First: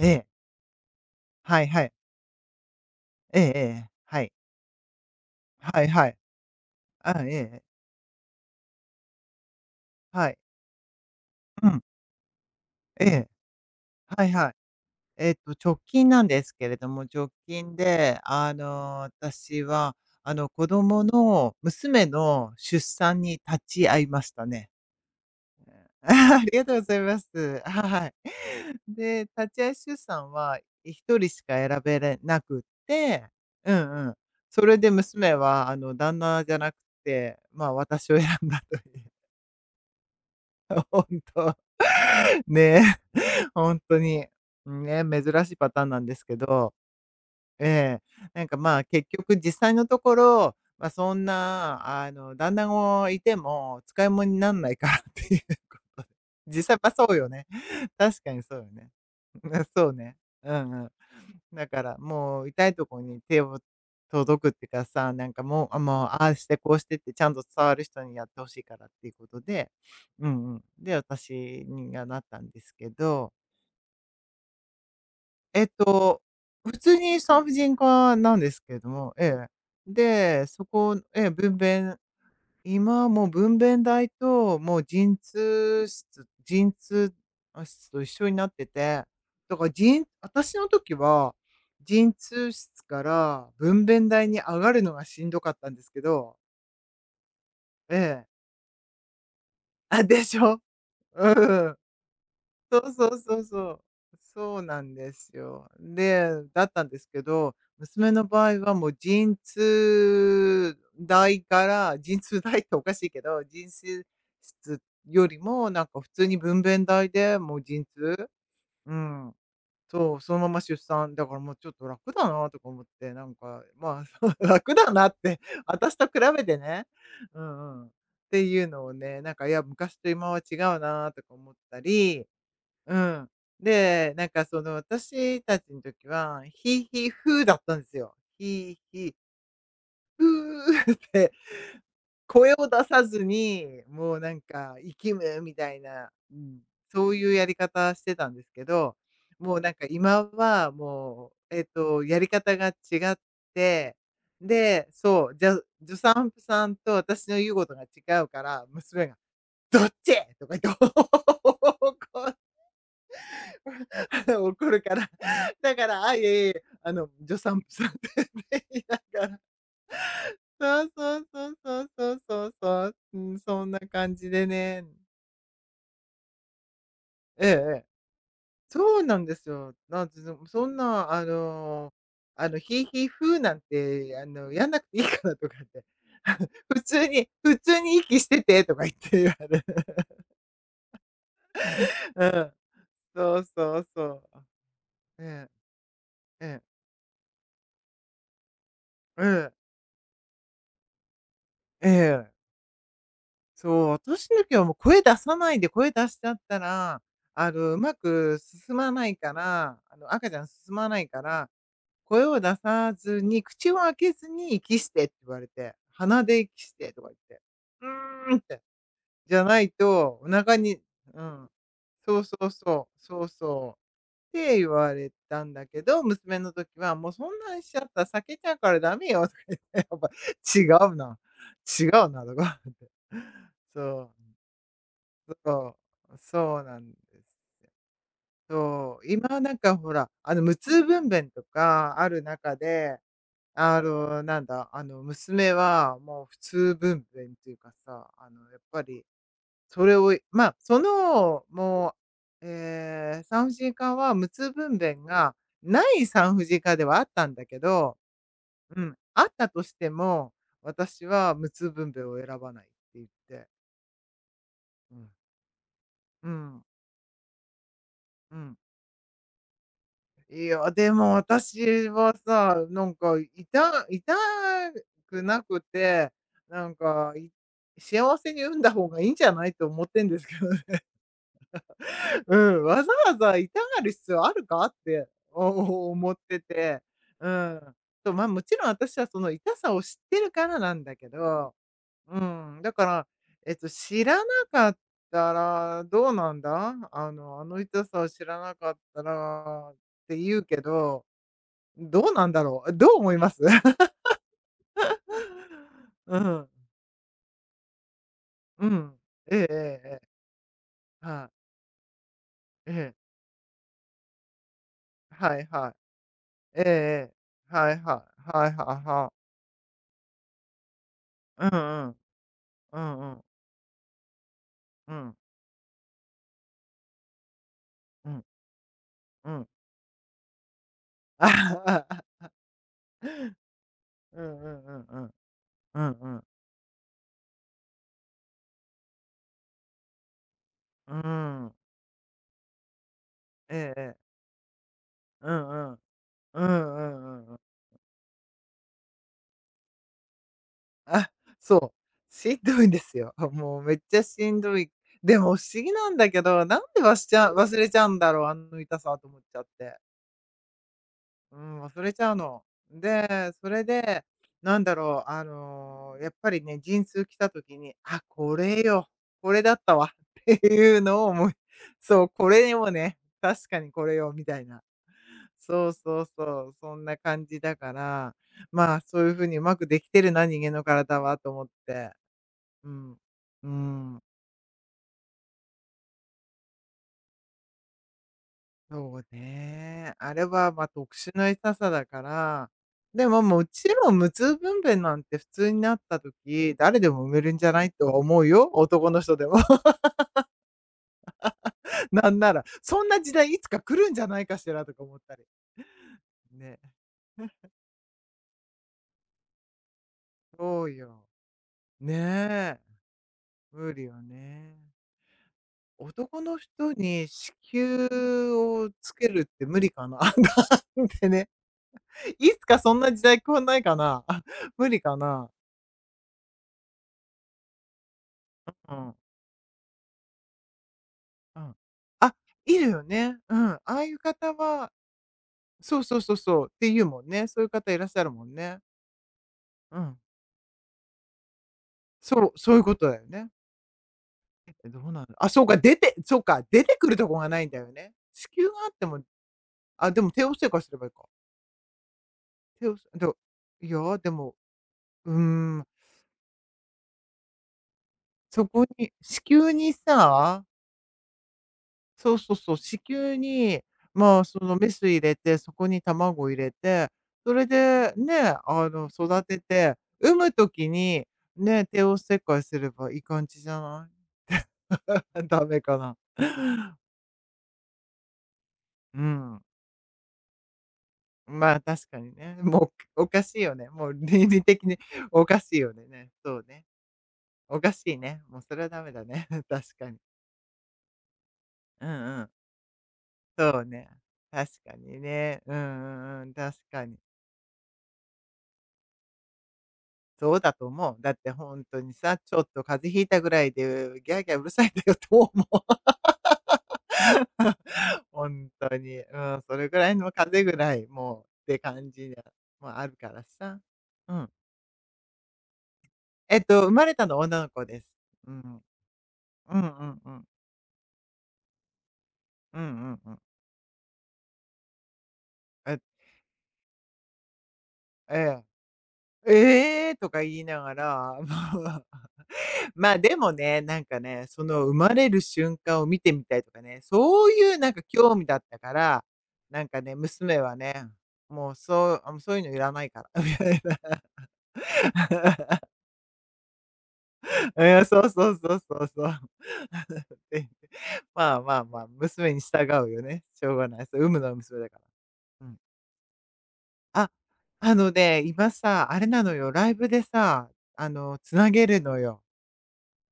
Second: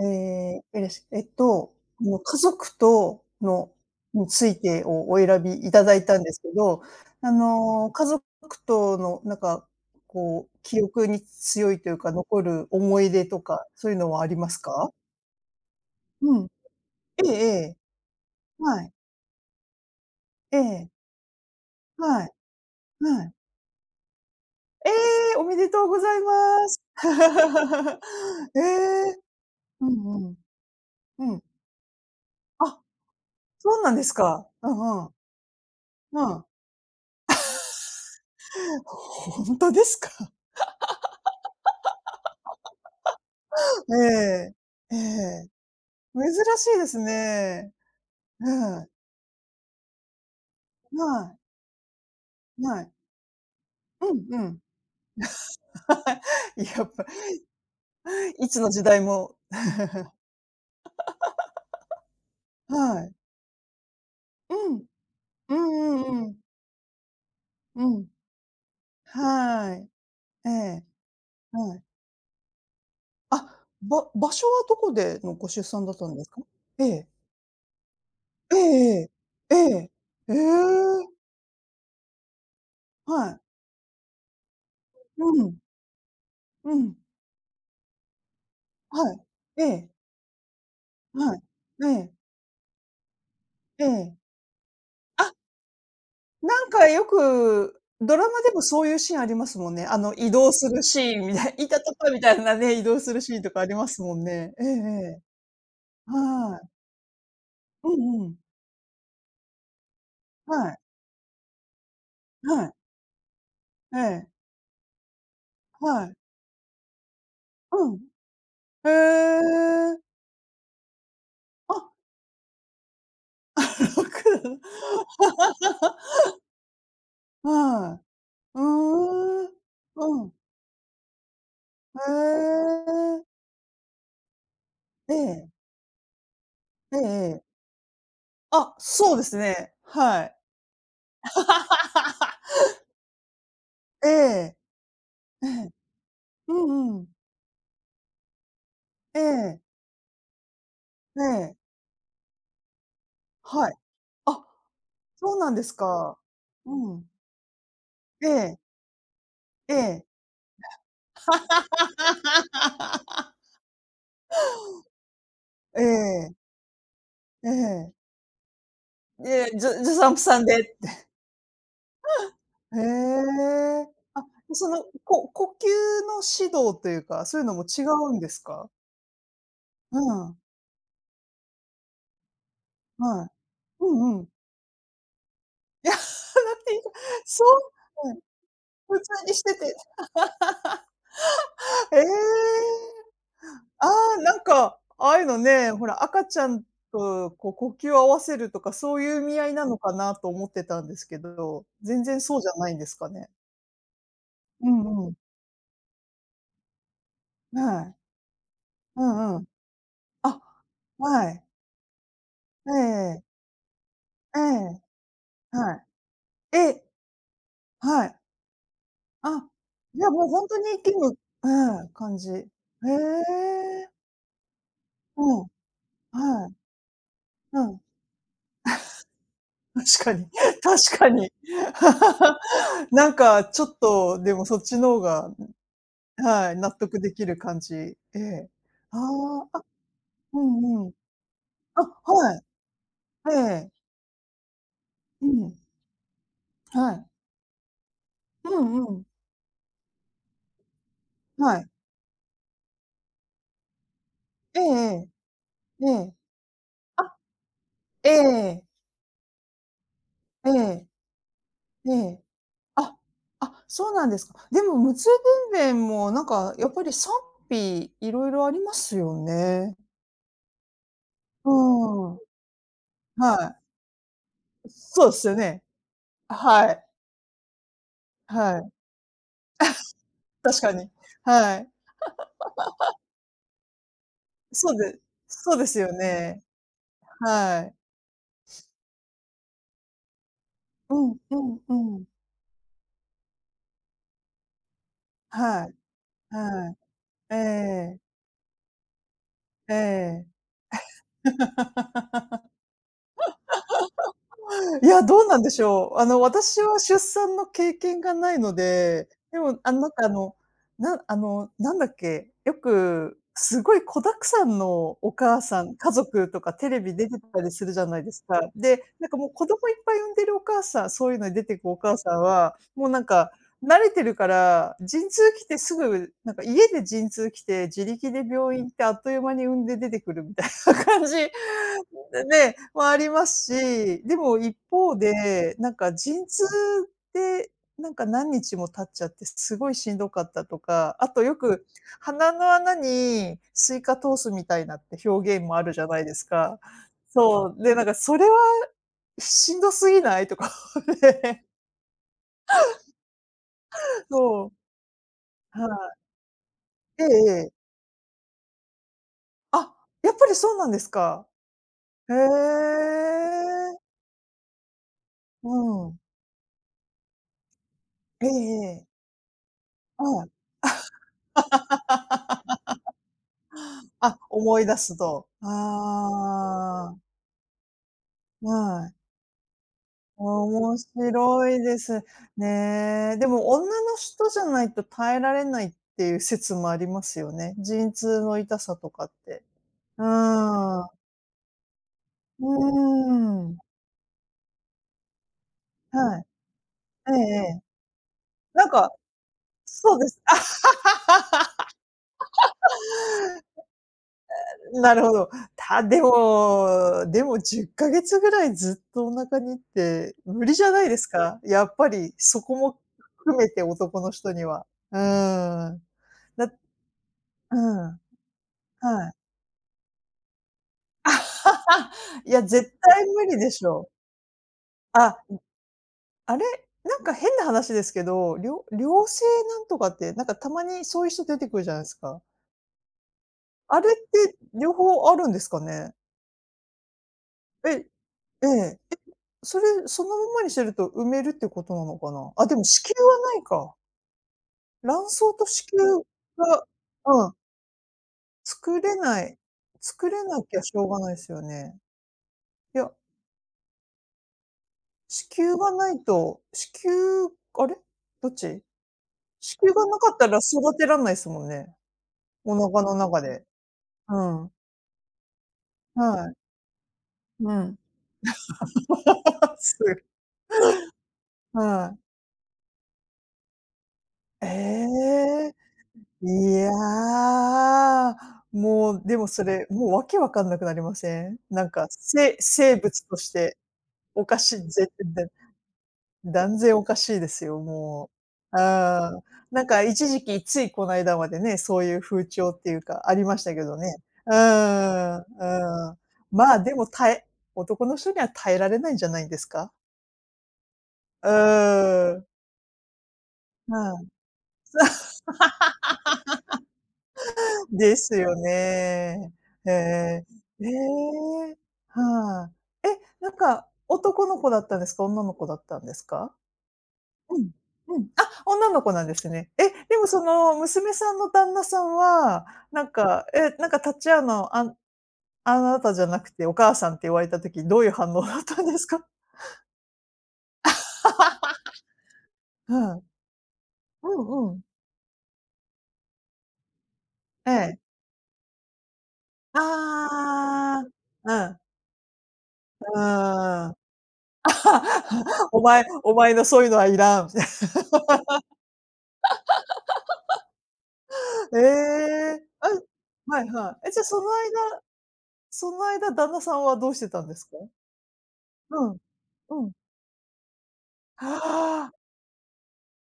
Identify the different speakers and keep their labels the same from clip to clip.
Speaker 1: えー
Speaker 2: え、
Speaker 1: え、嬉しえっ
Speaker 2: はい
Speaker 1: と、
Speaker 2: はい。
Speaker 1: あの、家族と
Speaker 2: え
Speaker 1: の
Speaker 2: え
Speaker 1: に
Speaker 2: ええ。
Speaker 1: ついてをお選びい
Speaker 2: は
Speaker 1: た
Speaker 2: いはい
Speaker 1: だい
Speaker 2: はい。
Speaker 1: たんですけど、
Speaker 2: あ、ええ、
Speaker 1: 家族との
Speaker 2: はい。
Speaker 1: 記憶に
Speaker 2: う
Speaker 1: 強い
Speaker 2: ん、
Speaker 1: というか、残る思
Speaker 2: え
Speaker 1: い出
Speaker 2: え、
Speaker 1: とか、そういうのは
Speaker 2: は
Speaker 1: あ
Speaker 2: い
Speaker 1: り
Speaker 2: は
Speaker 1: ま
Speaker 2: い。
Speaker 1: すか？
Speaker 2: 直近なん
Speaker 1: う
Speaker 2: で
Speaker 1: ん。
Speaker 2: すけれども、
Speaker 1: え
Speaker 2: 直
Speaker 1: え
Speaker 2: 近
Speaker 1: ええ。
Speaker 2: で、
Speaker 1: はい。
Speaker 2: 私は、
Speaker 1: え
Speaker 2: 子
Speaker 1: え。
Speaker 2: 供の娘
Speaker 1: はい。
Speaker 2: の出産
Speaker 1: はい。
Speaker 2: に立ち会いましたね。
Speaker 1: ええ、おめでとうござい
Speaker 2: ありが
Speaker 1: ま
Speaker 2: とうご
Speaker 1: す。
Speaker 2: ざいます。はい。
Speaker 1: ええ。
Speaker 2: で、立ち会い
Speaker 1: う
Speaker 2: 出
Speaker 1: んう
Speaker 2: 産
Speaker 1: ん。
Speaker 2: は一人
Speaker 1: う
Speaker 2: し
Speaker 1: ん。
Speaker 2: か選べれなくっ
Speaker 1: あ、
Speaker 2: て、う
Speaker 1: そうなんで
Speaker 2: んう
Speaker 1: す
Speaker 2: ん。
Speaker 1: か。
Speaker 2: そ
Speaker 1: う
Speaker 2: れで
Speaker 1: んうん。
Speaker 2: 娘は、旦
Speaker 1: う
Speaker 2: 那
Speaker 1: ん。
Speaker 2: じゃなくて、まあ、私を選んだという。
Speaker 1: ほんとですか？
Speaker 2: ほんと、ねえ、ほんとに、
Speaker 1: ええ、え
Speaker 2: ね、珍
Speaker 1: え。
Speaker 2: しいパターンなんで
Speaker 1: 珍
Speaker 2: すけど、
Speaker 1: しいですね。
Speaker 2: ええ。なんか、ま
Speaker 1: う
Speaker 2: あ、
Speaker 1: ん。
Speaker 2: 結局実際のところ、まあ、そん
Speaker 1: は
Speaker 2: な、旦
Speaker 1: い、
Speaker 2: 那
Speaker 1: はい。
Speaker 2: がいても使い
Speaker 1: う
Speaker 2: 物
Speaker 1: んう
Speaker 2: にな
Speaker 1: ん。
Speaker 2: んないからっていうこ
Speaker 1: は
Speaker 2: とで。実
Speaker 1: い
Speaker 2: 際やっ
Speaker 1: やっ
Speaker 2: ぱ
Speaker 1: ぱ、
Speaker 2: そうよね。確かに
Speaker 1: い
Speaker 2: そう
Speaker 1: つ
Speaker 2: よ
Speaker 1: の時
Speaker 2: ね。
Speaker 1: 代も
Speaker 2: そうね。うんうん。だからもう痛いとこ
Speaker 1: は
Speaker 2: ろ
Speaker 1: い。
Speaker 2: に手を届くっ
Speaker 1: う
Speaker 2: ていうか
Speaker 1: ん。
Speaker 2: さ、なんか
Speaker 1: う
Speaker 2: もう、あ、
Speaker 1: ん
Speaker 2: もう、
Speaker 1: うん
Speaker 2: あ
Speaker 1: う
Speaker 2: あ
Speaker 1: ん。
Speaker 2: してこうしてってちゃんと伝わる
Speaker 1: う
Speaker 2: 人
Speaker 1: ん。
Speaker 2: にやってほしいからっていうことで、
Speaker 1: はい。
Speaker 2: う
Speaker 1: え
Speaker 2: んうん。
Speaker 1: え、
Speaker 2: で、私
Speaker 1: はい。
Speaker 2: にがなったんですけど。
Speaker 1: あ、場所はどこでのご出
Speaker 2: えっ
Speaker 1: 産だったん
Speaker 2: と、
Speaker 1: ですか？
Speaker 2: 普
Speaker 1: え
Speaker 2: 通
Speaker 1: え。
Speaker 2: に産婦人科なんで
Speaker 1: え
Speaker 2: すけれど
Speaker 1: え
Speaker 2: も、ええ。
Speaker 1: ええ。ええ。え
Speaker 2: で、そこ、
Speaker 1: え。
Speaker 2: ええ、分娩、今はもう
Speaker 1: はい。
Speaker 2: 分娩台と、もう陣
Speaker 1: うん。
Speaker 2: 痛室陣
Speaker 1: うん。
Speaker 2: 痛室と一緒になってて、
Speaker 1: はい。
Speaker 2: だ
Speaker 1: え
Speaker 2: から
Speaker 1: え。
Speaker 2: 私の時は、
Speaker 1: はい。え
Speaker 2: 陣
Speaker 1: え。
Speaker 2: 痛室から分
Speaker 1: え
Speaker 2: 娩
Speaker 1: え。
Speaker 2: 台に上がるのがしん
Speaker 1: あ
Speaker 2: どかったんですけど、
Speaker 1: よく、
Speaker 2: え
Speaker 1: ド
Speaker 2: え。
Speaker 1: ラマでもそういうシーンありますもんね。あ
Speaker 2: あ、
Speaker 1: の
Speaker 2: で
Speaker 1: 移
Speaker 2: し
Speaker 1: 動
Speaker 2: ょ？
Speaker 1: する シーン
Speaker 2: う
Speaker 1: みたい い
Speaker 2: ん。
Speaker 1: たたたみたいなね、
Speaker 2: そ
Speaker 1: 移
Speaker 2: う
Speaker 1: 動
Speaker 2: そ
Speaker 1: す
Speaker 2: う
Speaker 1: るシ
Speaker 2: そ
Speaker 1: ーン
Speaker 2: う
Speaker 1: とかあ
Speaker 2: そ
Speaker 1: り
Speaker 2: う。
Speaker 1: ますもんね。
Speaker 2: そう
Speaker 1: えええ
Speaker 2: なんで
Speaker 1: え。
Speaker 2: すよ。で、
Speaker 1: は
Speaker 2: だ
Speaker 1: い。
Speaker 2: ったんですけど、
Speaker 1: う
Speaker 2: 娘
Speaker 1: ん
Speaker 2: の
Speaker 1: うん。
Speaker 2: 場合はもう陣
Speaker 1: は
Speaker 2: 痛
Speaker 1: い。
Speaker 2: 代から陣痛代っ
Speaker 1: は
Speaker 2: て
Speaker 1: い。
Speaker 2: おかしいけど、陣
Speaker 1: え
Speaker 2: 痛
Speaker 1: え。
Speaker 2: 室よりもなんか
Speaker 1: は
Speaker 2: 普
Speaker 1: い。
Speaker 2: 通に分娩台でもう陣
Speaker 1: うん。
Speaker 2: 痛、
Speaker 1: へ
Speaker 2: うん。
Speaker 1: え。
Speaker 2: そう、そのまま出産。だからもうちょっ
Speaker 1: あ、
Speaker 2: と楽だなとか思って、なんか、まあ、そう
Speaker 1: 楽。
Speaker 2: 楽だなって、私と比べてね。うんうん。っ
Speaker 1: はい。
Speaker 2: て
Speaker 1: う
Speaker 2: いうのをね、なんか、
Speaker 1: ー
Speaker 2: い
Speaker 1: ん。
Speaker 2: や、昔と
Speaker 1: う
Speaker 2: 今
Speaker 1: ん。
Speaker 2: は違うなとか思ったり、
Speaker 1: へ
Speaker 2: うん。
Speaker 1: え。
Speaker 2: で、なんかその
Speaker 1: え
Speaker 2: 私
Speaker 1: え。
Speaker 2: たちの時は、ヒー
Speaker 1: ええ
Speaker 2: ヒーフ
Speaker 1: え
Speaker 2: ーだ
Speaker 1: え。
Speaker 2: ったんですよ。
Speaker 1: あ、
Speaker 2: ヒーヒー
Speaker 1: そうですね。はい。
Speaker 2: フーって 声を 出さずに、
Speaker 1: え
Speaker 2: もうなん
Speaker 1: え。
Speaker 2: か生きむ
Speaker 1: え
Speaker 2: み
Speaker 1: え。
Speaker 2: たいな、う
Speaker 1: う
Speaker 2: ん、
Speaker 1: んうん。
Speaker 2: そういうやり方してたんですけど、
Speaker 1: え
Speaker 2: もう
Speaker 1: え。
Speaker 2: なんか今は
Speaker 1: え
Speaker 2: もう、
Speaker 1: え。
Speaker 2: やり方が違っ
Speaker 1: はい。
Speaker 2: て、
Speaker 1: あ、
Speaker 2: で、そ
Speaker 1: そ
Speaker 2: う、
Speaker 1: う
Speaker 2: じ
Speaker 1: なん
Speaker 2: ゃ、
Speaker 1: です
Speaker 2: 助
Speaker 1: か。
Speaker 2: 産婦さんと
Speaker 1: うん。
Speaker 2: 私の言うことが違う
Speaker 1: え
Speaker 2: か
Speaker 1: え、
Speaker 2: ら、娘が、
Speaker 1: え
Speaker 2: どっ
Speaker 1: え。
Speaker 2: ちとか言って 怒 怒るから。だ
Speaker 1: え
Speaker 2: から、あ、い
Speaker 1: え、
Speaker 2: えいえ、助
Speaker 1: え
Speaker 2: 産婦さんっ
Speaker 1: え。
Speaker 2: てね、言いながら。
Speaker 1: ええ、助産婦さんで。
Speaker 2: そうそうそうそうそうそう
Speaker 1: へ
Speaker 2: そう。うん、そんな
Speaker 1: え。
Speaker 2: 感
Speaker 1: あ、
Speaker 2: じで
Speaker 1: そ
Speaker 2: ね。
Speaker 1: の、呼吸の指導というか、そうい
Speaker 2: え
Speaker 1: う
Speaker 2: ええ
Speaker 1: のも違
Speaker 2: え。
Speaker 1: うんですか？
Speaker 2: そうなんですよ。
Speaker 1: う
Speaker 2: なんて
Speaker 1: ん。
Speaker 2: そそんな、ヒーヒー
Speaker 1: はい。
Speaker 2: フーなん
Speaker 1: う
Speaker 2: て、
Speaker 1: んうん。
Speaker 2: やんなくていいからとかって。
Speaker 1: いや、な んてい
Speaker 2: 普
Speaker 1: うか、
Speaker 2: 通に
Speaker 1: そ
Speaker 2: 普通に
Speaker 1: うん、
Speaker 2: 息しててとか言っ
Speaker 1: 普
Speaker 2: て言
Speaker 1: 通に
Speaker 2: わ
Speaker 1: して
Speaker 2: れる。
Speaker 1: てえ
Speaker 2: うん。
Speaker 1: え。
Speaker 2: そうそう
Speaker 1: ああ、
Speaker 2: そう。
Speaker 1: ああいうの
Speaker 2: ええ、
Speaker 1: ね、ほら、赤ち
Speaker 2: え
Speaker 1: ゃ
Speaker 2: え、
Speaker 1: んとこう呼吸を合わせるとか、そういう意味合
Speaker 2: え
Speaker 1: いなのかなと思ってたんですけど、
Speaker 2: え、
Speaker 1: 全然
Speaker 2: ええ。
Speaker 1: そうじゃないんですかね。
Speaker 2: そう、私の時は
Speaker 1: う
Speaker 2: もう声
Speaker 1: んう
Speaker 2: 出
Speaker 1: ん。
Speaker 2: さないで、声出しちゃったら、う
Speaker 1: は
Speaker 2: ま
Speaker 1: い。
Speaker 2: く進ま
Speaker 1: う
Speaker 2: ないか
Speaker 1: んうん。
Speaker 2: ら、赤ち
Speaker 1: あ、
Speaker 2: ゃん進まないか
Speaker 1: はい。
Speaker 2: ら、声を出
Speaker 1: ええ
Speaker 2: さず
Speaker 1: ええ。
Speaker 2: に、口を開けずに息してって言われて、
Speaker 1: は
Speaker 2: 鼻で
Speaker 1: い。
Speaker 2: 息し
Speaker 1: え、
Speaker 2: てとか言って、
Speaker 1: はい。
Speaker 2: うーんって、じゃ
Speaker 1: あ、
Speaker 2: ない
Speaker 1: じゃあ
Speaker 2: と、
Speaker 1: も
Speaker 2: お
Speaker 1: うほんと
Speaker 2: 腹に、
Speaker 1: に急務
Speaker 2: うん、
Speaker 1: うん、感
Speaker 2: そう
Speaker 1: じ。
Speaker 2: そ
Speaker 1: へえ。
Speaker 2: うそう、そうそう、って言われ
Speaker 1: う
Speaker 2: た
Speaker 1: ん、
Speaker 2: んだけど、娘
Speaker 1: は
Speaker 2: の
Speaker 1: い。
Speaker 2: 時は、もうそんなん
Speaker 1: う
Speaker 2: しち
Speaker 1: ん。
Speaker 2: ゃったら避けちゃうからダメよとか言って、やっ
Speaker 1: 確
Speaker 2: ぱ
Speaker 1: かに、
Speaker 2: 違うな、
Speaker 1: 確
Speaker 2: 違うなとか思っ
Speaker 1: かに。
Speaker 2: て。
Speaker 1: ちょっ
Speaker 2: そ
Speaker 1: と、
Speaker 2: う。
Speaker 1: でもそっちの方が、
Speaker 2: そう、
Speaker 1: はい、
Speaker 2: そう
Speaker 1: 納
Speaker 2: なんで
Speaker 1: 得できる
Speaker 2: す。
Speaker 1: 感じ。ええ。あ
Speaker 2: そう、今はなん
Speaker 1: あ、あ、
Speaker 2: かほら、あ
Speaker 1: う
Speaker 2: の無
Speaker 1: ん
Speaker 2: 痛
Speaker 1: うん。
Speaker 2: 分娩と
Speaker 1: あ、
Speaker 2: かある
Speaker 1: はい。
Speaker 2: 中で、
Speaker 1: ええ。
Speaker 2: あの、なんだ、あの
Speaker 1: う
Speaker 2: 娘
Speaker 1: ん。
Speaker 2: はもう普通
Speaker 1: は
Speaker 2: 分
Speaker 1: い。
Speaker 2: 娩っていうかさ、
Speaker 1: う
Speaker 2: やっぱ
Speaker 1: んう
Speaker 2: り
Speaker 1: ん。
Speaker 2: それを、まあ、
Speaker 1: はい。
Speaker 2: もう、産婦人科は無痛
Speaker 1: え
Speaker 2: 分娩
Speaker 1: え
Speaker 2: がな
Speaker 1: ええ。え
Speaker 2: い
Speaker 1: え。
Speaker 2: 産婦人科ではあっ
Speaker 1: あ、
Speaker 2: たんだけど、
Speaker 1: ええええ。
Speaker 2: うん、あったとしても、
Speaker 1: ええ。
Speaker 2: 私は無痛分娩を選ばないって
Speaker 1: あ、
Speaker 2: 言って、
Speaker 1: あ、そうなんですか。でも
Speaker 2: う
Speaker 1: 無
Speaker 2: ん、
Speaker 1: 痛分娩も
Speaker 2: うん、
Speaker 1: やっぱり賛否いろい
Speaker 2: う
Speaker 1: ろあ
Speaker 2: ん。
Speaker 1: りますよね。
Speaker 2: いや、でも
Speaker 1: う
Speaker 2: 私は
Speaker 1: ーん。
Speaker 2: さ、なんか
Speaker 1: は
Speaker 2: 痛痛
Speaker 1: い。そうで
Speaker 2: く
Speaker 1: すよ
Speaker 2: なく
Speaker 1: ね。
Speaker 2: て、な
Speaker 1: は
Speaker 2: ん
Speaker 1: い、
Speaker 2: か、い幸せに産
Speaker 1: は
Speaker 2: んだ
Speaker 1: い。
Speaker 2: 方がいいんじゃないと思ってんですけどね。
Speaker 1: 確かに。はい。
Speaker 2: うん、わざわざ痛がる必要あるか
Speaker 1: そ
Speaker 2: っ
Speaker 1: うで
Speaker 2: て、お
Speaker 1: そうです
Speaker 2: お
Speaker 1: よ
Speaker 2: 思って
Speaker 1: ね。
Speaker 2: て。うん。
Speaker 1: はい。
Speaker 2: と、ま、もちろん私はその痛さを知ってるからなんだ
Speaker 1: う
Speaker 2: け
Speaker 1: んう
Speaker 2: ど、
Speaker 1: んうん。
Speaker 2: うん、だから、知らなかった
Speaker 1: はい、
Speaker 2: らどうなん
Speaker 1: は
Speaker 2: だ？
Speaker 1: い。
Speaker 2: あ
Speaker 1: え
Speaker 2: のあの痛
Speaker 1: え、
Speaker 2: さを知らなかったら
Speaker 1: え
Speaker 2: って
Speaker 1: え。
Speaker 2: 言うけどどうなんだろう。どう思います？
Speaker 1: いや、どうなんでしょう。あ
Speaker 2: う
Speaker 1: の、
Speaker 2: ん、
Speaker 1: 私は出産の経験がないの
Speaker 2: うん。
Speaker 1: で、
Speaker 2: え
Speaker 1: で
Speaker 2: ええ
Speaker 1: も、あの、
Speaker 2: え
Speaker 1: なん
Speaker 2: え
Speaker 1: か、あ
Speaker 2: え、
Speaker 1: の、なあ
Speaker 2: はい。
Speaker 1: の、なんだっけ、よ
Speaker 2: ええ、
Speaker 1: く、すごい子沢山のお
Speaker 2: は
Speaker 1: 母
Speaker 2: い
Speaker 1: さ
Speaker 2: は
Speaker 1: ん、家族とか
Speaker 2: い。えええ
Speaker 1: テレビ出
Speaker 2: え、
Speaker 1: てたりす
Speaker 2: は
Speaker 1: る
Speaker 2: い
Speaker 1: じゃない
Speaker 2: は
Speaker 1: で
Speaker 2: い、
Speaker 1: すか。
Speaker 2: はい
Speaker 1: で、
Speaker 2: はい、はい。
Speaker 1: もう子供いっぱい産んでるお母さん、そういうのに出
Speaker 2: うんう
Speaker 1: てくお
Speaker 2: ん、
Speaker 1: 母さんは、
Speaker 2: う
Speaker 1: もう
Speaker 2: ん
Speaker 1: なん
Speaker 2: うん、
Speaker 1: か、慣れてるから、
Speaker 2: う
Speaker 1: 陣
Speaker 2: ん、
Speaker 1: 痛来てすぐ、家で陣痛来て、自
Speaker 2: う
Speaker 1: 力
Speaker 2: ん、う
Speaker 1: で
Speaker 2: ん。
Speaker 1: 病院行ってあっという間に産んで出てくるみたいな感じ で、はありますし、で
Speaker 2: う
Speaker 1: も
Speaker 2: んう
Speaker 1: 一
Speaker 2: んうん
Speaker 1: 方
Speaker 2: うん、
Speaker 1: で、
Speaker 2: うんうん、
Speaker 1: 陣痛で、何日も経っちゃってすごいしんどかったと
Speaker 2: う
Speaker 1: か、あとよ
Speaker 2: ーん。
Speaker 1: く鼻の穴に
Speaker 2: ええ
Speaker 1: スイ
Speaker 2: ええ、
Speaker 1: カ通すみたいなって
Speaker 2: う
Speaker 1: 表現
Speaker 2: んう
Speaker 1: もある
Speaker 2: ん、
Speaker 1: じゃないです
Speaker 2: うんう
Speaker 1: か。
Speaker 2: んうんうんうんうんうんうんうんうん、ええええ、うんうんうんうんうんうん。
Speaker 1: そう、で、それはしんどすぎないとか
Speaker 2: あ、
Speaker 1: ね。
Speaker 2: そう、しんどいんですよ。もうめっちゃ しん
Speaker 1: そう、
Speaker 2: どい。でも不
Speaker 1: は
Speaker 2: 思議なんだ
Speaker 1: い。
Speaker 2: けど、なんで忘れ
Speaker 1: ええ
Speaker 2: ちゃ
Speaker 1: え
Speaker 2: 忘
Speaker 1: え。
Speaker 2: れちゃうんだろう、あの痛さと思っちゃっ
Speaker 1: あ、
Speaker 2: て。
Speaker 1: やっぱりそうなんですか。
Speaker 2: うん、忘れちゃ
Speaker 1: へ
Speaker 2: うの。で、それ
Speaker 1: え。
Speaker 2: で、なんだろう、
Speaker 1: うん。
Speaker 2: やっぱりね、陣痛来た時に、あ、
Speaker 1: ええ
Speaker 2: これ
Speaker 1: ええ。
Speaker 2: よ、これだったわ
Speaker 1: うん。
Speaker 2: っていうのを思いそう、これもね、確かにこれよ
Speaker 1: あ、
Speaker 2: みたい
Speaker 1: 思
Speaker 2: な。
Speaker 1: い出すと。
Speaker 2: そうそうそう、そん
Speaker 1: あ
Speaker 2: な
Speaker 1: あ、
Speaker 2: 感じだから、まあ、
Speaker 1: はい。
Speaker 2: そういう風にうまくできてるな、人間の
Speaker 1: 面
Speaker 2: 体はと思っ
Speaker 1: 白いで
Speaker 2: て。
Speaker 1: す。
Speaker 2: うん。
Speaker 1: ね。で
Speaker 2: う
Speaker 1: も女の
Speaker 2: ん。
Speaker 1: 人じゃないと耐えられないっていう説もありますよね。陣痛の痛さと
Speaker 2: そう
Speaker 1: かって。
Speaker 2: ね。
Speaker 1: う
Speaker 2: あれは、ま、あ
Speaker 1: ーん。
Speaker 2: 特殊な痛さだか
Speaker 1: う
Speaker 2: ら、でもも
Speaker 1: ーん。
Speaker 2: ちろん無痛分娩なんて普通になった
Speaker 1: はい。
Speaker 2: 時、誰でも
Speaker 1: え
Speaker 2: 産
Speaker 1: え
Speaker 2: める
Speaker 1: え
Speaker 2: んじゃ
Speaker 1: え。
Speaker 2: ないとは思うよ、
Speaker 1: なん
Speaker 2: 男
Speaker 1: か、
Speaker 2: の人でも。
Speaker 1: そうです。
Speaker 2: なんなら、そんな時代いつか来るんじゃないかしらと か
Speaker 1: な
Speaker 2: 思っ
Speaker 1: るほ
Speaker 2: たり。
Speaker 1: ど。で
Speaker 2: ね、
Speaker 1: も、でも10ヶ月ぐらいずっとお腹にって無理
Speaker 2: そ
Speaker 1: じゃ
Speaker 2: う
Speaker 1: ないで
Speaker 2: よ。
Speaker 1: すか？やっぱ
Speaker 2: ね
Speaker 1: りそこ
Speaker 2: え、
Speaker 1: も含めて
Speaker 2: 無理
Speaker 1: 男
Speaker 2: よ
Speaker 1: の人に
Speaker 2: ね。
Speaker 1: は。うーん。
Speaker 2: 男の
Speaker 1: だ
Speaker 2: 人に子
Speaker 1: うん、
Speaker 2: 宮をつけ
Speaker 1: はい。
Speaker 2: るって無理かな。なんてね、い
Speaker 1: いや、
Speaker 2: つかそ
Speaker 1: 絶
Speaker 2: んな時
Speaker 1: 対
Speaker 2: 代
Speaker 1: 無理
Speaker 2: 来
Speaker 1: で
Speaker 2: ない
Speaker 1: し
Speaker 2: か
Speaker 1: ょう。
Speaker 2: な。無理か
Speaker 1: あ、
Speaker 2: な。
Speaker 1: あれ、なんか変な話ですけど、
Speaker 2: うん。
Speaker 1: 良性なんとかって、なんかたまにそういう人出
Speaker 2: う
Speaker 1: て
Speaker 2: ん。
Speaker 1: くるじゃないです
Speaker 2: あ、
Speaker 1: か。
Speaker 2: いるよね。うん。あ
Speaker 1: あ
Speaker 2: あい
Speaker 1: れっ
Speaker 2: う方
Speaker 1: て
Speaker 2: は
Speaker 1: 両方あるんですか
Speaker 2: そう
Speaker 1: ね？
Speaker 2: そうそうそうっていうもんね。そういう方いら
Speaker 1: え
Speaker 2: っしゃるもん
Speaker 1: え
Speaker 2: ね。
Speaker 1: え。それ、
Speaker 2: うん。
Speaker 1: そのままにしてると埋めるってことなのか
Speaker 2: そう、
Speaker 1: な？あ、
Speaker 2: そ
Speaker 1: で
Speaker 2: ういう
Speaker 1: も
Speaker 2: こ
Speaker 1: 子
Speaker 2: とだ
Speaker 1: 宮
Speaker 2: よ
Speaker 1: は
Speaker 2: ね。
Speaker 1: ないか。
Speaker 2: え、どうなんだ
Speaker 1: 卵
Speaker 2: あ、
Speaker 1: 巣
Speaker 2: そ
Speaker 1: と
Speaker 2: うか、
Speaker 1: 子
Speaker 2: 出
Speaker 1: 宮
Speaker 2: てそうか、出
Speaker 1: が
Speaker 2: てくるとこ
Speaker 1: う
Speaker 2: が
Speaker 1: ん、
Speaker 2: ないんだよね。子宮があっ
Speaker 1: 作
Speaker 2: て
Speaker 1: れ
Speaker 2: も、
Speaker 1: ない、
Speaker 2: あ、で
Speaker 1: 作
Speaker 2: も帝
Speaker 1: れ
Speaker 2: 王
Speaker 1: な
Speaker 2: 切
Speaker 1: き
Speaker 2: 開
Speaker 1: ゃ
Speaker 2: す
Speaker 1: し
Speaker 2: れ
Speaker 1: ょ
Speaker 2: ばい
Speaker 1: う
Speaker 2: い
Speaker 1: が
Speaker 2: か。
Speaker 1: ないすよね。
Speaker 2: 帝王
Speaker 1: いや、
Speaker 2: でもいや、でも、うー
Speaker 1: 子宮
Speaker 2: ん、
Speaker 1: がないと、子宮あれ？どっ
Speaker 2: そ
Speaker 1: ち？
Speaker 2: こに子宮
Speaker 1: 子
Speaker 2: に
Speaker 1: 宮がなかったら
Speaker 2: さ
Speaker 1: 育てらんないすもんね。
Speaker 2: そうそうそ
Speaker 1: お
Speaker 2: う、子
Speaker 1: 腹の
Speaker 2: 宮
Speaker 1: 中で。
Speaker 2: に、ま
Speaker 1: う
Speaker 2: あ、そ
Speaker 1: ん。
Speaker 2: のメス入れて、そこに
Speaker 1: は
Speaker 2: 卵入
Speaker 1: い。
Speaker 2: れて、それ
Speaker 1: うん。
Speaker 2: でね、育て て、
Speaker 1: す
Speaker 2: 産む時に、ね、帝
Speaker 1: は
Speaker 2: 王
Speaker 1: い。
Speaker 2: 切開すればいい感じじゃな
Speaker 1: え
Speaker 2: い？ダ
Speaker 1: え。
Speaker 2: メかな？
Speaker 1: いや、
Speaker 2: う
Speaker 1: でも
Speaker 2: ん。
Speaker 1: それ、もうわけわかんなくなりません？
Speaker 2: まあ、確かにね。も
Speaker 1: 生
Speaker 2: う、
Speaker 1: 物
Speaker 2: お
Speaker 1: と
Speaker 2: か
Speaker 1: し
Speaker 2: しいよ
Speaker 1: て
Speaker 2: ね。もう
Speaker 1: お
Speaker 2: 倫
Speaker 1: か
Speaker 2: 理
Speaker 1: しい、
Speaker 2: 的に お
Speaker 1: だ
Speaker 2: かしいよね、ね。そう
Speaker 1: 断
Speaker 2: ね。
Speaker 1: 然おかしいです
Speaker 2: お
Speaker 1: よ、
Speaker 2: かしい
Speaker 1: も
Speaker 2: ね。もうそ
Speaker 1: う。
Speaker 2: れはダメだ
Speaker 1: ああ、
Speaker 2: ね。確かに。
Speaker 1: 一時期、ついこないだまでね、そう
Speaker 2: うん
Speaker 1: いう
Speaker 2: う
Speaker 1: 風
Speaker 2: ん。
Speaker 1: 潮っていうかありました
Speaker 2: そ
Speaker 1: け
Speaker 2: う
Speaker 1: ど
Speaker 2: ね。
Speaker 1: ね。う
Speaker 2: 確かに
Speaker 1: ーん、
Speaker 2: ね。うん
Speaker 1: うん。
Speaker 2: うんうん、
Speaker 1: ま
Speaker 2: 確
Speaker 1: あ、で
Speaker 2: か
Speaker 1: も
Speaker 2: に。
Speaker 1: 男の人には耐えられないんじゃないんですか？
Speaker 2: そうだと思う。だっ
Speaker 1: う
Speaker 2: て本当に
Speaker 1: ー
Speaker 2: さ、
Speaker 1: ん、う
Speaker 2: ちょっと風邪ひいたぐらいで、
Speaker 1: ん。
Speaker 2: ギャーギャーうるさいんだよと思う。
Speaker 1: で すよ
Speaker 2: 本当に。う
Speaker 1: ね。
Speaker 2: ん、それ
Speaker 1: え
Speaker 2: ぐらいの
Speaker 1: え。
Speaker 2: 風邪ぐ
Speaker 1: え
Speaker 2: らい、もうっ
Speaker 1: え、
Speaker 2: て感じが、
Speaker 1: は
Speaker 2: もうあるから
Speaker 1: い。なん
Speaker 2: さ。
Speaker 1: か、
Speaker 2: う
Speaker 1: 男
Speaker 2: ん。
Speaker 1: の子だったんですか？女の子だったんですか？
Speaker 2: 生まれたの
Speaker 1: う
Speaker 2: 女の
Speaker 1: ん。
Speaker 2: 子です。
Speaker 1: うん。あ、
Speaker 2: うん。
Speaker 1: 女の子なんですね。
Speaker 2: うんう
Speaker 1: え、で
Speaker 2: ん
Speaker 1: も
Speaker 2: う
Speaker 1: そ
Speaker 2: ん。
Speaker 1: の娘さんの旦那さんは、
Speaker 2: うんう
Speaker 1: なん
Speaker 2: んうん。
Speaker 1: か、え、なんか立ち会うの「タチアーああ
Speaker 2: え、
Speaker 1: なたじゃなくてお母さん」って言われた時、どういう反応
Speaker 2: え
Speaker 1: だっ
Speaker 2: え。
Speaker 1: たんですか？
Speaker 2: 「ええ！」とか言いながら、も う
Speaker 1: う
Speaker 2: まあ、
Speaker 1: ん。
Speaker 2: でもね、なんか
Speaker 1: う
Speaker 2: ね、そ
Speaker 1: んう
Speaker 2: の
Speaker 1: ん。
Speaker 2: 生まれる瞬間を見てみたいとかね、そう
Speaker 1: え
Speaker 2: いうなん
Speaker 1: え。
Speaker 2: か興味だったから、なんかね、娘は
Speaker 1: あ
Speaker 2: ね、
Speaker 1: あ。
Speaker 2: も
Speaker 1: う
Speaker 2: う
Speaker 1: ん。
Speaker 2: そう、あ、もうそういうのいらない
Speaker 1: う
Speaker 2: から、みたい
Speaker 1: ーん。
Speaker 2: な。
Speaker 1: お前のそういうのはいらんみたい
Speaker 2: いやそう
Speaker 1: な。
Speaker 2: そうそうそうそう。ってまあ ま
Speaker 1: え
Speaker 2: あまあ、
Speaker 1: え。
Speaker 2: 娘
Speaker 1: う
Speaker 2: に従うよね。
Speaker 1: ん。は
Speaker 2: し
Speaker 1: い
Speaker 2: ょうが
Speaker 1: は
Speaker 2: ない。
Speaker 1: い。え、
Speaker 2: そ
Speaker 1: じ
Speaker 2: う、
Speaker 1: ゃ、
Speaker 2: 産むのは娘だから。うん。
Speaker 1: その間、旦那さんはどうして
Speaker 2: あ、
Speaker 1: たんですか？
Speaker 2: 今さ、
Speaker 1: うん、
Speaker 2: あれなのよ、
Speaker 1: う
Speaker 2: ラ
Speaker 1: ん。
Speaker 2: イブでさ、繋げる
Speaker 1: ああ、
Speaker 2: のよ。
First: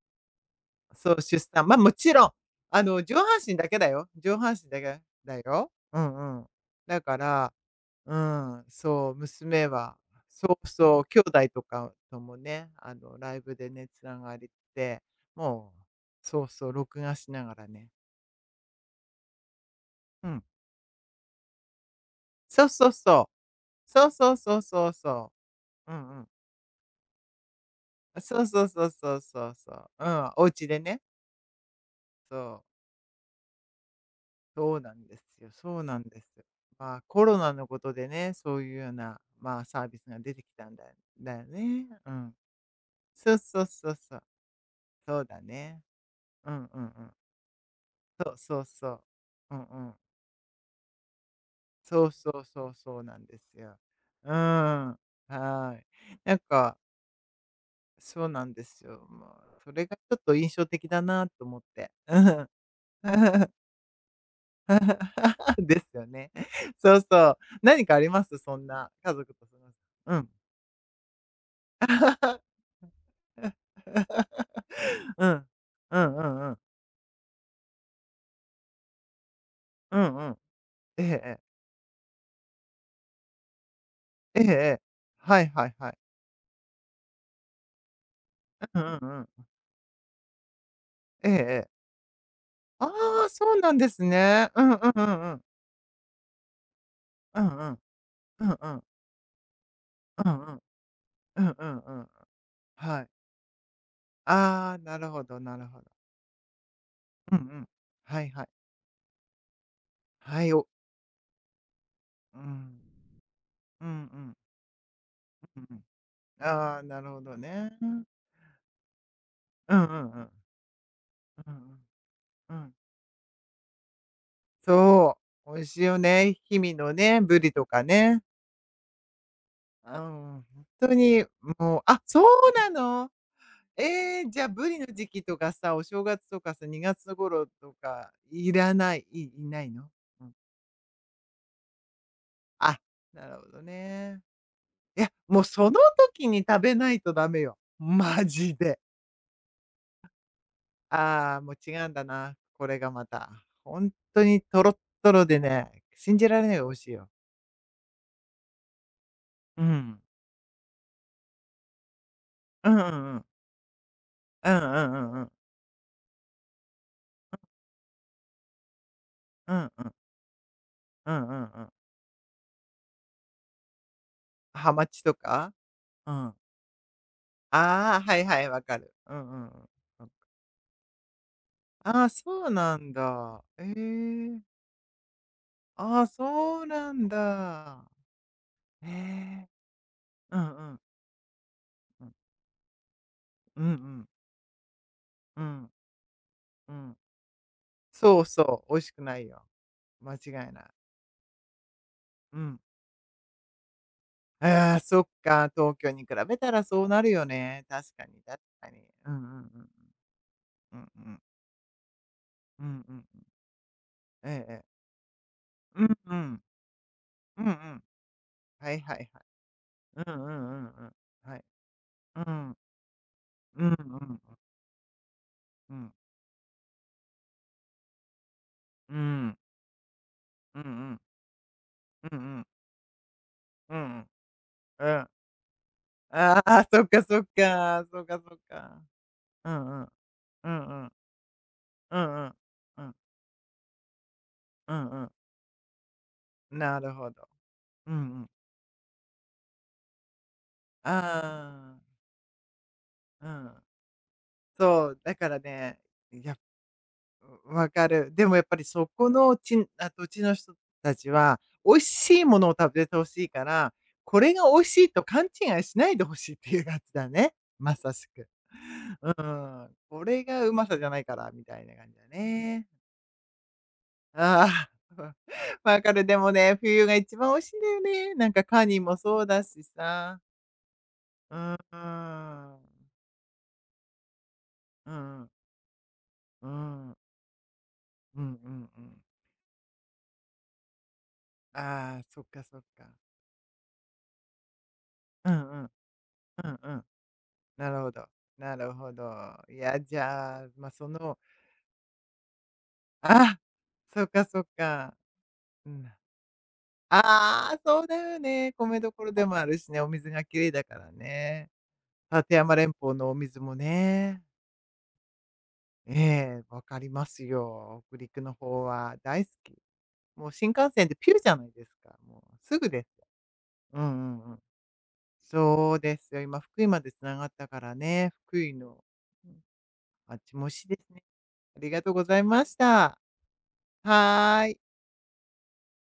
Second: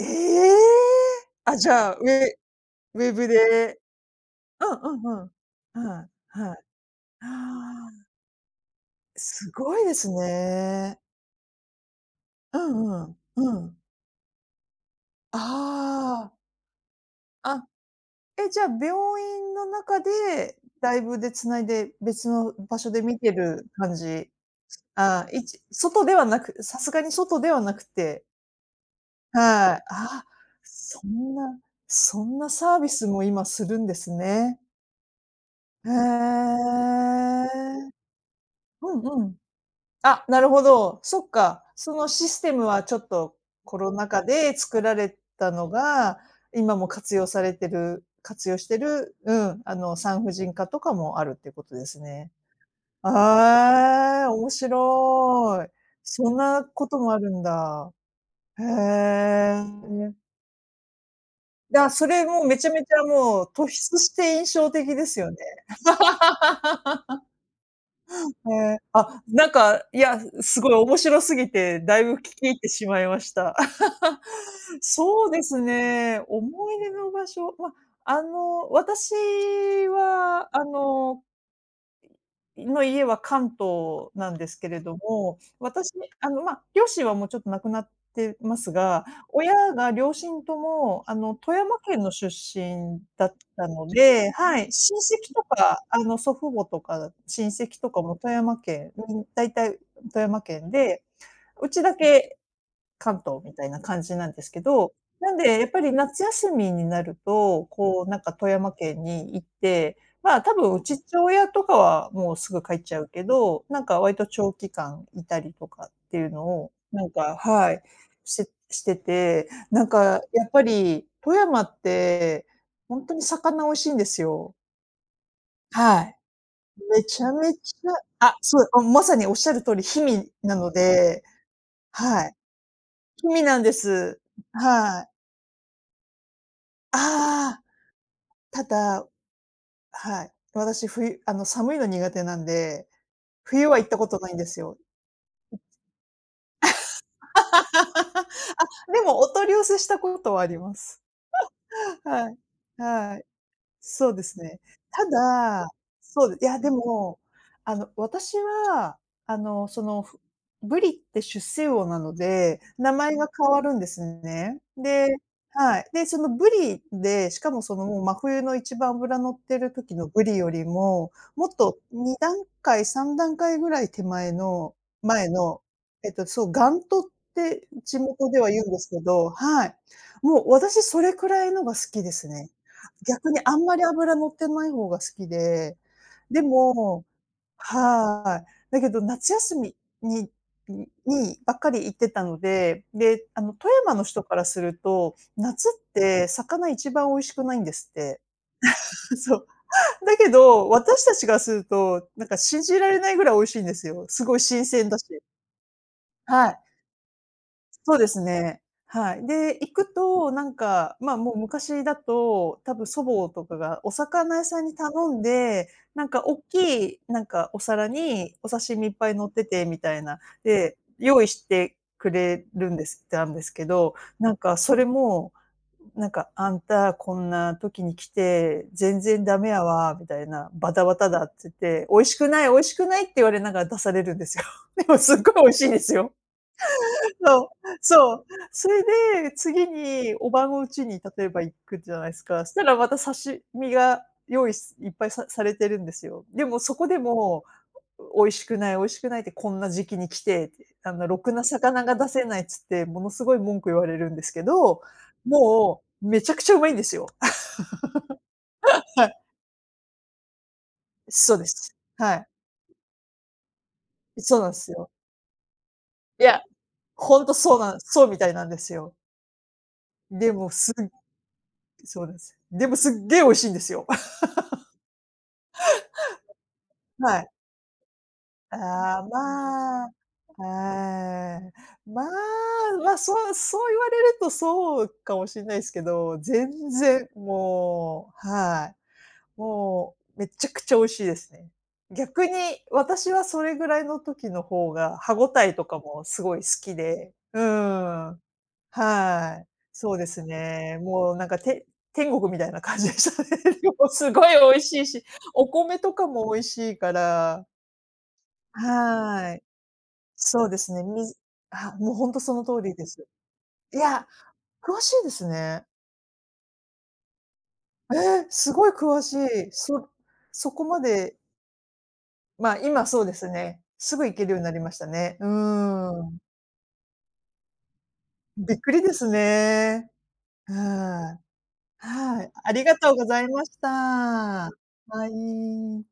Speaker 1: ええ！
Speaker 2: そう、出
Speaker 1: あ、
Speaker 2: 産。
Speaker 1: じ
Speaker 2: ま、
Speaker 1: ゃ
Speaker 2: も
Speaker 1: あ、
Speaker 2: ちろん、
Speaker 1: ウェ
Speaker 2: 上半
Speaker 1: ブ
Speaker 2: 身だけ
Speaker 1: で
Speaker 2: だよ。上半
Speaker 1: う
Speaker 2: 身だけ
Speaker 1: んうんうん。
Speaker 2: だよ。う
Speaker 1: はい、
Speaker 2: んうん。
Speaker 1: はい。
Speaker 2: だから、
Speaker 1: ああ、
Speaker 2: うん、そう、
Speaker 1: す
Speaker 2: 娘
Speaker 1: ごいで
Speaker 2: は、
Speaker 1: す
Speaker 2: そう
Speaker 1: ね。
Speaker 2: そう、兄弟とかとも
Speaker 1: う
Speaker 2: ね、
Speaker 1: んうん、
Speaker 2: ライ
Speaker 1: う
Speaker 2: ブで
Speaker 1: ん。
Speaker 2: ね、つながりって、もう、
Speaker 1: ああ、
Speaker 2: そうそう、録画しなが
Speaker 1: あ、
Speaker 2: らね。
Speaker 1: え、じゃあ、院の中
Speaker 2: うん。
Speaker 1: で、ライブで繋いで、別の
Speaker 2: そう
Speaker 1: 場
Speaker 2: そ
Speaker 1: 所
Speaker 2: う
Speaker 1: で見
Speaker 2: そう。
Speaker 1: てる感
Speaker 2: そう
Speaker 1: じ。
Speaker 2: そうそうそう
Speaker 1: ああ、
Speaker 2: そう。う
Speaker 1: 外
Speaker 2: ん
Speaker 1: で
Speaker 2: う
Speaker 1: は
Speaker 2: ん。
Speaker 1: なくさすがに外ではなくて
Speaker 2: そうそうそうそうそうそ
Speaker 1: はい。
Speaker 2: う。う
Speaker 1: あ、
Speaker 2: ん、お家でね、
Speaker 1: そんなそ
Speaker 2: そ
Speaker 1: んなサ
Speaker 2: う。
Speaker 1: ービスも今するんですね。
Speaker 2: そうなんですよ。そう
Speaker 1: へえ。
Speaker 2: なんですよ。まあ、コロナのことでね、そういうよう
Speaker 1: う
Speaker 2: な、
Speaker 1: んうん。
Speaker 2: まあ、サービスが
Speaker 1: あ、
Speaker 2: 出
Speaker 1: な
Speaker 2: てき
Speaker 1: るほ
Speaker 2: たんだ
Speaker 1: ど。そっ
Speaker 2: だよ
Speaker 1: か。
Speaker 2: ね。
Speaker 1: その
Speaker 2: う
Speaker 1: シ
Speaker 2: ん。
Speaker 1: ステムはちょっ
Speaker 2: そ
Speaker 1: と
Speaker 2: うそう
Speaker 1: コ
Speaker 2: そ
Speaker 1: ロ
Speaker 2: う
Speaker 1: ナ
Speaker 2: そう。
Speaker 1: 禍で作られ
Speaker 2: そうだ
Speaker 1: たの
Speaker 2: ね。
Speaker 1: が、
Speaker 2: うん
Speaker 1: 今
Speaker 2: うんう
Speaker 1: も
Speaker 2: ん。そう
Speaker 1: 活用
Speaker 2: そう
Speaker 1: して
Speaker 2: そ
Speaker 1: る、う
Speaker 2: う。うん
Speaker 1: ん、あ
Speaker 2: うん。
Speaker 1: の、産婦人科とかもあるっていうことです
Speaker 2: そうそ
Speaker 1: ね。
Speaker 2: うそうそうなんですよ。
Speaker 1: あ
Speaker 2: うん。
Speaker 1: あ、面
Speaker 2: は
Speaker 1: 白い。
Speaker 2: い。
Speaker 1: そ
Speaker 2: な
Speaker 1: ん
Speaker 2: ん
Speaker 1: な
Speaker 2: か、
Speaker 1: こともあるんだ。
Speaker 2: そうなん
Speaker 1: へ
Speaker 2: ですよ。まあ、
Speaker 1: え。
Speaker 2: それがちょっと印象的だなと思っ
Speaker 1: だ、
Speaker 2: て。
Speaker 1: それも めちゃめちゃ
Speaker 2: う
Speaker 1: も
Speaker 2: ん。
Speaker 1: う突出して印象的ですよね。
Speaker 2: ですよね。そう そう。何かあります
Speaker 1: へ
Speaker 2: そん
Speaker 1: え、
Speaker 2: な家
Speaker 1: あ、
Speaker 2: 族と過ごす。
Speaker 1: い
Speaker 2: う
Speaker 1: や、
Speaker 2: ん。
Speaker 1: すごい面白すぎて、だいぶ聞き 入ってしまいました。
Speaker 2: う
Speaker 1: そうで
Speaker 2: ん。
Speaker 1: す
Speaker 2: うんう
Speaker 1: ね、
Speaker 2: んうん。
Speaker 1: 思い出の場所、ま、あの、私
Speaker 2: うんうん。
Speaker 1: は、
Speaker 2: ええええ。
Speaker 1: の家は関東なん
Speaker 2: ええ
Speaker 1: で
Speaker 2: え
Speaker 1: すけ
Speaker 2: え。
Speaker 1: れども、
Speaker 2: はいはいは
Speaker 1: 私、
Speaker 2: い。
Speaker 1: あの、ま、両親はもうちょっと亡くなってます
Speaker 2: うん
Speaker 1: が、
Speaker 2: うんうん。
Speaker 1: 親が両親とも、あ
Speaker 2: ええ
Speaker 1: の、
Speaker 2: え
Speaker 1: 富山
Speaker 2: え。
Speaker 1: 県の出
Speaker 2: あ
Speaker 1: 身だ
Speaker 2: あ、
Speaker 1: っ
Speaker 2: そう
Speaker 1: た
Speaker 2: なん
Speaker 1: の
Speaker 2: です
Speaker 1: で、
Speaker 2: ね。
Speaker 1: は
Speaker 2: う
Speaker 1: い、
Speaker 2: んうん
Speaker 1: 親
Speaker 2: うん
Speaker 1: 戚
Speaker 2: うん。
Speaker 1: とか、あの、祖父母とか
Speaker 2: うん
Speaker 1: 親
Speaker 2: うん。
Speaker 1: 戚とかも富
Speaker 2: うん
Speaker 1: 山
Speaker 2: うん
Speaker 1: 県、大体富
Speaker 2: う
Speaker 1: 山
Speaker 2: んうん。
Speaker 1: 県で、
Speaker 2: うんう
Speaker 1: う
Speaker 2: ん
Speaker 1: ちだ
Speaker 2: うん。
Speaker 1: け
Speaker 2: はい。
Speaker 1: 関東みたいな感じなんですけ
Speaker 2: ああ、
Speaker 1: ど、
Speaker 2: なるほ
Speaker 1: なん
Speaker 2: どな
Speaker 1: で
Speaker 2: る
Speaker 1: やっ
Speaker 2: ほ
Speaker 1: ぱ
Speaker 2: ど。
Speaker 1: り夏休みになる
Speaker 2: うんう
Speaker 1: と、
Speaker 2: ん。はいはい。
Speaker 1: 富山県に行って、まあ、
Speaker 2: はい、
Speaker 1: 多
Speaker 2: お
Speaker 1: 分うち父親とかはもう
Speaker 2: う
Speaker 1: すぐ帰
Speaker 2: ん。
Speaker 1: っちゃうけど、
Speaker 2: うんう
Speaker 1: 割と
Speaker 2: ん。
Speaker 1: 長期間いたり
Speaker 2: うん
Speaker 1: と
Speaker 2: うん。
Speaker 1: かっていうのを、
Speaker 2: ああ、なるほど
Speaker 1: は
Speaker 2: ね。
Speaker 1: い、
Speaker 2: うん
Speaker 1: してて、
Speaker 2: うんうん。
Speaker 1: やっぱり富
Speaker 2: うんう
Speaker 1: 山っ
Speaker 2: ん。
Speaker 1: て、
Speaker 2: うん。
Speaker 1: ほんとに魚美味しいんですよ。
Speaker 2: そう、美味しいよ
Speaker 1: はい。
Speaker 2: ね。氷見の
Speaker 1: め
Speaker 2: ね、
Speaker 1: ちゃ
Speaker 2: ブリ
Speaker 1: め
Speaker 2: と
Speaker 1: ち
Speaker 2: かね。
Speaker 1: ゃあ、そう、あ、まさにおっしゃる通り、
Speaker 2: うん、
Speaker 1: 氷見
Speaker 2: ほん
Speaker 1: なの
Speaker 2: と
Speaker 1: で、
Speaker 2: にもうあ、そう
Speaker 1: はい。
Speaker 2: なの？
Speaker 1: 氷見なんです。
Speaker 2: えー、じゃあ、ブリの
Speaker 1: は
Speaker 2: 時
Speaker 1: い。
Speaker 2: 期とかさ、お正月とかさ、2月頃
Speaker 1: ああ、
Speaker 2: とかい
Speaker 1: た
Speaker 2: らない、
Speaker 1: だ、
Speaker 2: いいないの？う
Speaker 1: は
Speaker 2: ん。
Speaker 1: い。私、冬寒いの苦手なん
Speaker 2: あ、
Speaker 1: で、
Speaker 2: なるほど
Speaker 1: 冬は行ったこと
Speaker 2: ね。
Speaker 1: ないんですよ。
Speaker 2: いや、もうその時に食べないとダ メよ、マジで。
Speaker 1: あ、でもお取り寄せしたことはあります。
Speaker 2: ああ、もう違うんだ
Speaker 1: は
Speaker 2: な、
Speaker 1: い。
Speaker 2: これがま
Speaker 1: はい。
Speaker 2: た。ほん
Speaker 1: そうで
Speaker 2: と
Speaker 1: す
Speaker 2: に
Speaker 1: ね。
Speaker 2: とろっ
Speaker 1: た
Speaker 2: とろで
Speaker 1: だ、
Speaker 2: ね、信
Speaker 1: そ
Speaker 2: じ
Speaker 1: う、
Speaker 2: ら
Speaker 1: い
Speaker 2: れない
Speaker 1: や
Speaker 2: が美
Speaker 1: で
Speaker 2: 味しいよ。
Speaker 1: も、私は、あ
Speaker 2: う
Speaker 1: の、そ
Speaker 2: ん。
Speaker 1: の、ふブリって出世魚なので、
Speaker 2: うんう
Speaker 1: 名
Speaker 2: ん
Speaker 1: 前
Speaker 2: うん。
Speaker 1: が変わるんです
Speaker 2: うんう
Speaker 1: ね。で、
Speaker 2: んうんうん。
Speaker 1: はい。で、そのブリで、しかも、もう真冬の一番脂乗っ
Speaker 2: う
Speaker 1: てる
Speaker 2: んうん。
Speaker 1: 時のブリよりも、
Speaker 2: うんうん
Speaker 1: もっ
Speaker 2: うん。
Speaker 1: と2段階、3段階ぐらい手前
Speaker 2: ハ
Speaker 1: の
Speaker 2: マチと
Speaker 1: 前
Speaker 2: か？
Speaker 1: の、
Speaker 2: うん。
Speaker 1: そう、ガントって
Speaker 2: あ
Speaker 1: 地
Speaker 2: あ、はい
Speaker 1: 元で
Speaker 2: はい、
Speaker 1: は言
Speaker 2: わ
Speaker 1: うんで
Speaker 2: か
Speaker 1: す
Speaker 2: る。
Speaker 1: け
Speaker 2: う
Speaker 1: ど、
Speaker 2: んうんう
Speaker 1: は
Speaker 2: ん。
Speaker 1: い。もう私それくらいのが好き
Speaker 2: ああ、
Speaker 1: です
Speaker 2: そう
Speaker 1: ね。
Speaker 2: なん
Speaker 1: 逆に
Speaker 2: だ。
Speaker 1: あ
Speaker 2: え
Speaker 1: んまり脂乗っ
Speaker 2: え。
Speaker 1: てない方が好きで、
Speaker 2: ああ、
Speaker 1: で
Speaker 2: そうな
Speaker 1: も、
Speaker 2: んだ。
Speaker 1: はい。だけど夏
Speaker 2: え。
Speaker 1: 休みに
Speaker 2: うんうん
Speaker 1: にばっかり行っ
Speaker 2: う
Speaker 1: て
Speaker 2: ん。
Speaker 1: たので、で、
Speaker 2: うんう
Speaker 1: 富山の
Speaker 2: ん。
Speaker 1: 人からすると、
Speaker 2: う
Speaker 1: 夏
Speaker 2: ん、
Speaker 1: って魚
Speaker 2: う
Speaker 1: 一
Speaker 2: ん。
Speaker 1: 番美味しくないんですっ
Speaker 2: そ
Speaker 1: て。
Speaker 2: うそう、美味しく ない
Speaker 1: そ
Speaker 2: よ。
Speaker 1: う。
Speaker 2: 間
Speaker 1: だ
Speaker 2: 違
Speaker 1: け
Speaker 2: いない。
Speaker 1: ど、私たちがすると、なんか
Speaker 2: うん。
Speaker 1: 信じられないぐらい美味しいんですよ。すごい新
Speaker 2: ああ、
Speaker 1: 鮮だ
Speaker 2: そっ
Speaker 1: し。
Speaker 2: か、東京に比べた
Speaker 1: はい。
Speaker 2: らそうなるよね。確
Speaker 1: そう
Speaker 2: か
Speaker 1: です
Speaker 2: に確
Speaker 1: ね。
Speaker 2: かに。うん
Speaker 1: は
Speaker 2: うんう
Speaker 1: い。
Speaker 2: ん
Speaker 1: で、
Speaker 2: う
Speaker 1: 行
Speaker 2: ん。
Speaker 1: くと、なん
Speaker 2: うん
Speaker 1: か、
Speaker 2: う
Speaker 1: まあ、
Speaker 2: ん。
Speaker 1: もう昔だと、
Speaker 2: うんう
Speaker 1: 多
Speaker 2: ん
Speaker 1: 分
Speaker 2: うん。
Speaker 1: 祖母とかがお
Speaker 2: え
Speaker 1: 魚屋
Speaker 2: ええ
Speaker 1: さ
Speaker 2: え。
Speaker 1: んに頼んで、
Speaker 2: うん
Speaker 1: なん
Speaker 2: う
Speaker 1: かおっ
Speaker 2: んえ
Speaker 1: きい、なん
Speaker 2: えうん
Speaker 1: か
Speaker 2: う
Speaker 1: お
Speaker 2: ん。
Speaker 1: 皿にお
Speaker 2: は
Speaker 1: 刺
Speaker 2: い
Speaker 1: 身いっ
Speaker 2: はい
Speaker 1: ぱい
Speaker 2: はい。
Speaker 1: 乗っててみたい
Speaker 2: うん
Speaker 1: な、
Speaker 2: うんうん
Speaker 1: で、
Speaker 2: うん。
Speaker 1: 用意
Speaker 2: は
Speaker 1: し
Speaker 2: い。
Speaker 1: てく
Speaker 2: う
Speaker 1: れ
Speaker 2: ん。
Speaker 1: るんですたんですけ
Speaker 2: うんうん
Speaker 1: ど、
Speaker 2: う
Speaker 1: なん
Speaker 2: ん。
Speaker 1: かそれも、
Speaker 2: うん。
Speaker 1: なんか「あんたこんな時に来て、
Speaker 2: う
Speaker 1: 全然
Speaker 2: ん
Speaker 1: ダメやわ」みたいな、
Speaker 2: うんう
Speaker 1: 「バタバ
Speaker 2: ん
Speaker 1: タだ」っつって、「美味し
Speaker 2: うんう
Speaker 1: く
Speaker 2: んう
Speaker 1: な
Speaker 2: ん。
Speaker 1: い、美味しくない」って言われながら出されるん
Speaker 2: う
Speaker 1: ですよ。でも
Speaker 2: ん。
Speaker 1: すっごい美味しいんですよ。
Speaker 2: ああ、そっかそっ
Speaker 1: そう、
Speaker 2: か。そう
Speaker 1: そ
Speaker 2: か
Speaker 1: う。
Speaker 2: そう
Speaker 1: そ
Speaker 2: か。
Speaker 1: れで、
Speaker 2: う
Speaker 1: 次
Speaker 2: んうん。
Speaker 1: におば
Speaker 2: う
Speaker 1: の
Speaker 2: んう
Speaker 1: 家
Speaker 2: ん。
Speaker 1: に例えば行くじ
Speaker 2: う
Speaker 1: ゃな
Speaker 2: ん
Speaker 1: いす
Speaker 2: うん。
Speaker 1: か。したら
Speaker 2: う
Speaker 1: ま
Speaker 2: ん
Speaker 1: た刺身が用意
Speaker 2: う
Speaker 1: す
Speaker 2: ん
Speaker 1: いっ
Speaker 2: う
Speaker 1: ぱ
Speaker 2: ん。
Speaker 1: いされてるんですよ。でもそ
Speaker 2: な
Speaker 1: こ
Speaker 2: る
Speaker 1: で
Speaker 2: ほど。
Speaker 1: も、
Speaker 2: うんう
Speaker 1: 「美
Speaker 2: ん。
Speaker 1: 味しくない、美味しくないってこんな時期に来て」って、あの「ろくな
Speaker 2: あ
Speaker 1: 魚が
Speaker 2: あ。
Speaker 1: 出せない」っつって、
Speaker 2: うん。そかそかうんうんうんうんうんうんうんうんうんなるほどうんうん
Speaker 1: ものすごい
Speaker 2: ああう
Speaker 1: 文
Speaker 2: ん
Speaker 1: 句言われるんですけど、
Speaker 2: そうだからね、
Speaker 1: もうめちゃ
Speaker 2: や
Speaker 1: くちゃうまいんですよ。
Speaker 2: わかる。でもやっぱりそ
Speaker 1: は
Speaker 2: こ
Speaker 1: い。
Speaker 2: のちあ土地の人たち
Speaker 1: そ
Speaker 2: は、
Speaker 1: うで
Speaker 2: 美
Speaker 1: す。
Speaker 2: 味
Speaker 1: は
Speaker 2: しい
Speaker 1: い。
Speaker 2: ものを食べてほしいから、これ
Speaker 1: そう
Speaker 2: が
Speaker 1: なん
Speaker 2: 美味
Speaker 1: す
Speaker 2: しい
Speaker 1: よ。
Speaker 2: と勘違いしないでほ
Speaker 1: い
Speaker 2: しいっ
Speaker 1: や、
Speaker 2: ていうやつだ
Speaker 1: ほん
Speaker 2: ね。
Speaker 1: とそう
Speaker 2: ま
Speaker 1: なん
Speaker 2: さ
Speaker 1: そ
Speaker 2: し
Speaker 1: うみ
Speaker 2: く。
Speaker 1: たいなんですよ。
Speaker 2: うん。これ
Speaker 1: で
Speaker 2: が
Speaker 1: も
Speaker 2: うま
Speaker 1: す
Speaker 2: さじゃないからみたいな感じ
Speaker 1: そ
Speaker 2: だ
Speaker 1: うです。
Speaker 2: ね。
Speaker 1: でもすっげえ美味しいんですよ。
Speaker 2: ああ。わかる。でもね、冬が一
Speaker 1: はい。
Speaker 2: 番美味しいんだよね。なんかカニも
Speaker 1: ああ、
Speaker 2: そうだし
Speaker 1: まあ、
Speaker 2: さ。
Speaker 1: ああ、
Speaker 2: う
Speaker 1: ま
Speaker 2: ん。
Speaker 1: あ、ま、そうそう言われるとそう
Speaker 2: う
Speaker 1: かも
Speaker 2: ん。
Speaker 1: しんないですけど、
Speaker 2: う
Speaker 1: 全
Speaker 2: ん。
Speaker 1: 然も
Speaker 2: う
Speaker 1: う、
Speaker 2: んうん
Speaker 1: はい。
Speaker 2: うん。
Speaker 1: もうめちゃくちゃ美味しいですね。
Speaker 2: ああ、そっ
Speaker 1: 逆に
Speaker 2: かそっか。
Speaker 1: 私はそれぐらいの時の方が歯
Speaker 2: う
Speaker 1: 応
Speaker 2: ん
Speaker 1: え
Speaker 2: う
Speaker 1: と
Speaker 2: ん。
Speaker 1: かもすごい好
Speaker 2: うんう
Speaker 1: き
Speaker 2: ん。
Speaker 1: で、う
Speaker 2: なるほど。
Speaker 1: ーん。
Speaker 2: なるほど。
Speaker 1: はい。
Speaker 2: いや、
Speaker 1: そ
Speaker 2: じ
Speaker 1: うです
Speaker 2: ゃあ、まあ、
Speaker 1: ね。
Speaker 2: そ
Speaker 1: もう
Speaker 2: の
Speaker 1: なんかて天国みたいな感じでしたね。
Speaker 2: あ、
Speaker 1: でも
Speaker 2: そっ
Speaker 1: すご
Speaker 2: か
Speaker 1: い
Speaker 2: そっ
Speaker 1: 美味しい
Speaker 2: か。
Speaker 1: し、お
Speaker 2: う
Speaker 1: 米
Speaker 2: ん。
Speaker 1: とかも美味しいから、
Speaker 2: ああ、そうだよね。米どころで
Speaker 1: は
Speaker 2: も
Speaker 1: い。
Speaker 2: あるしね、お水が綺
Speaker 1: そう
Speaker 2: 麗
Speaker 1: で
Speaker 2: だ
Speaker 1: す
Speaker 2: か
Speaker 1: ね、
Speaker 2: ら
Speaker 1: み
Speaker 2: ね。
Speaker 1: あ、もうほんとそ
Speaker 2: 立
Speaker 1: の
Speaker 2: 山
Speaker 1: 通
Speaker 2: 連
Speaker 1: りで
Speaker 2: 峰
Speaker 1: す。
Speaker 2: のお水も
Speaker 1: いや、
Speaker 2: ね。
Speaker 1: 詳しいですね。
Speaker 2: ええ、分かりますよ。北
Speaker 1: え
Speaker 2: 陸
Speaker 1: え、
Speaker 2: の
Speaker 1: す
Speaker 2: 方
Speaker 1: ごい
Speaker 2: は
Speaker 1: 詳し
Speaker 2: 大好
Speaker 1: い。
Speaker 2: き。もう新
Speaker 1: そこ
Speaker 2: 幹
Speaker 1: ま
Speaker 2: 線でピ
Speaker 1: で、
Speaker 2: ューじゃないですか。もう
Speaker 1: ま、
Speaker 2: すぐです
Speaker 1: 今そ
Speaker 2: よ。
Speaker 1: うですね。
Speaker 2: うん
Speaker 1: すぐ行け
Speaker 2: うん
Speaker 1: る
Speaker 2: う
Speaker 1: よ
Speaker 2: ん。
Speaker 1: うになりましたね。うー
Speaker 2: そうです
Speaker 1: ん。
Speaker 2: よ、今福井まで繋がったからね、福井
Speaker 1: びっくり
Speaker 2: の、
Speaker 1: です
Speaker 2: うん、
Speaker 1: ね。
Speaker 2: あっちも美味
Speaker 1: うー
Speaker 2: しいですね。
Speaker 1: ん。
Speaker 2: ありがとうござい
Speaker 1: はい、
Speaker 2: ま
Speaker 1: あ
Speaker 2: し
Speaker 1: りがとう
Speaker 2: た。
Speaker 1: ございました。
Speaker 2: はー
Speaker 1: は
Speaker 2: い。
Speaker 1: い。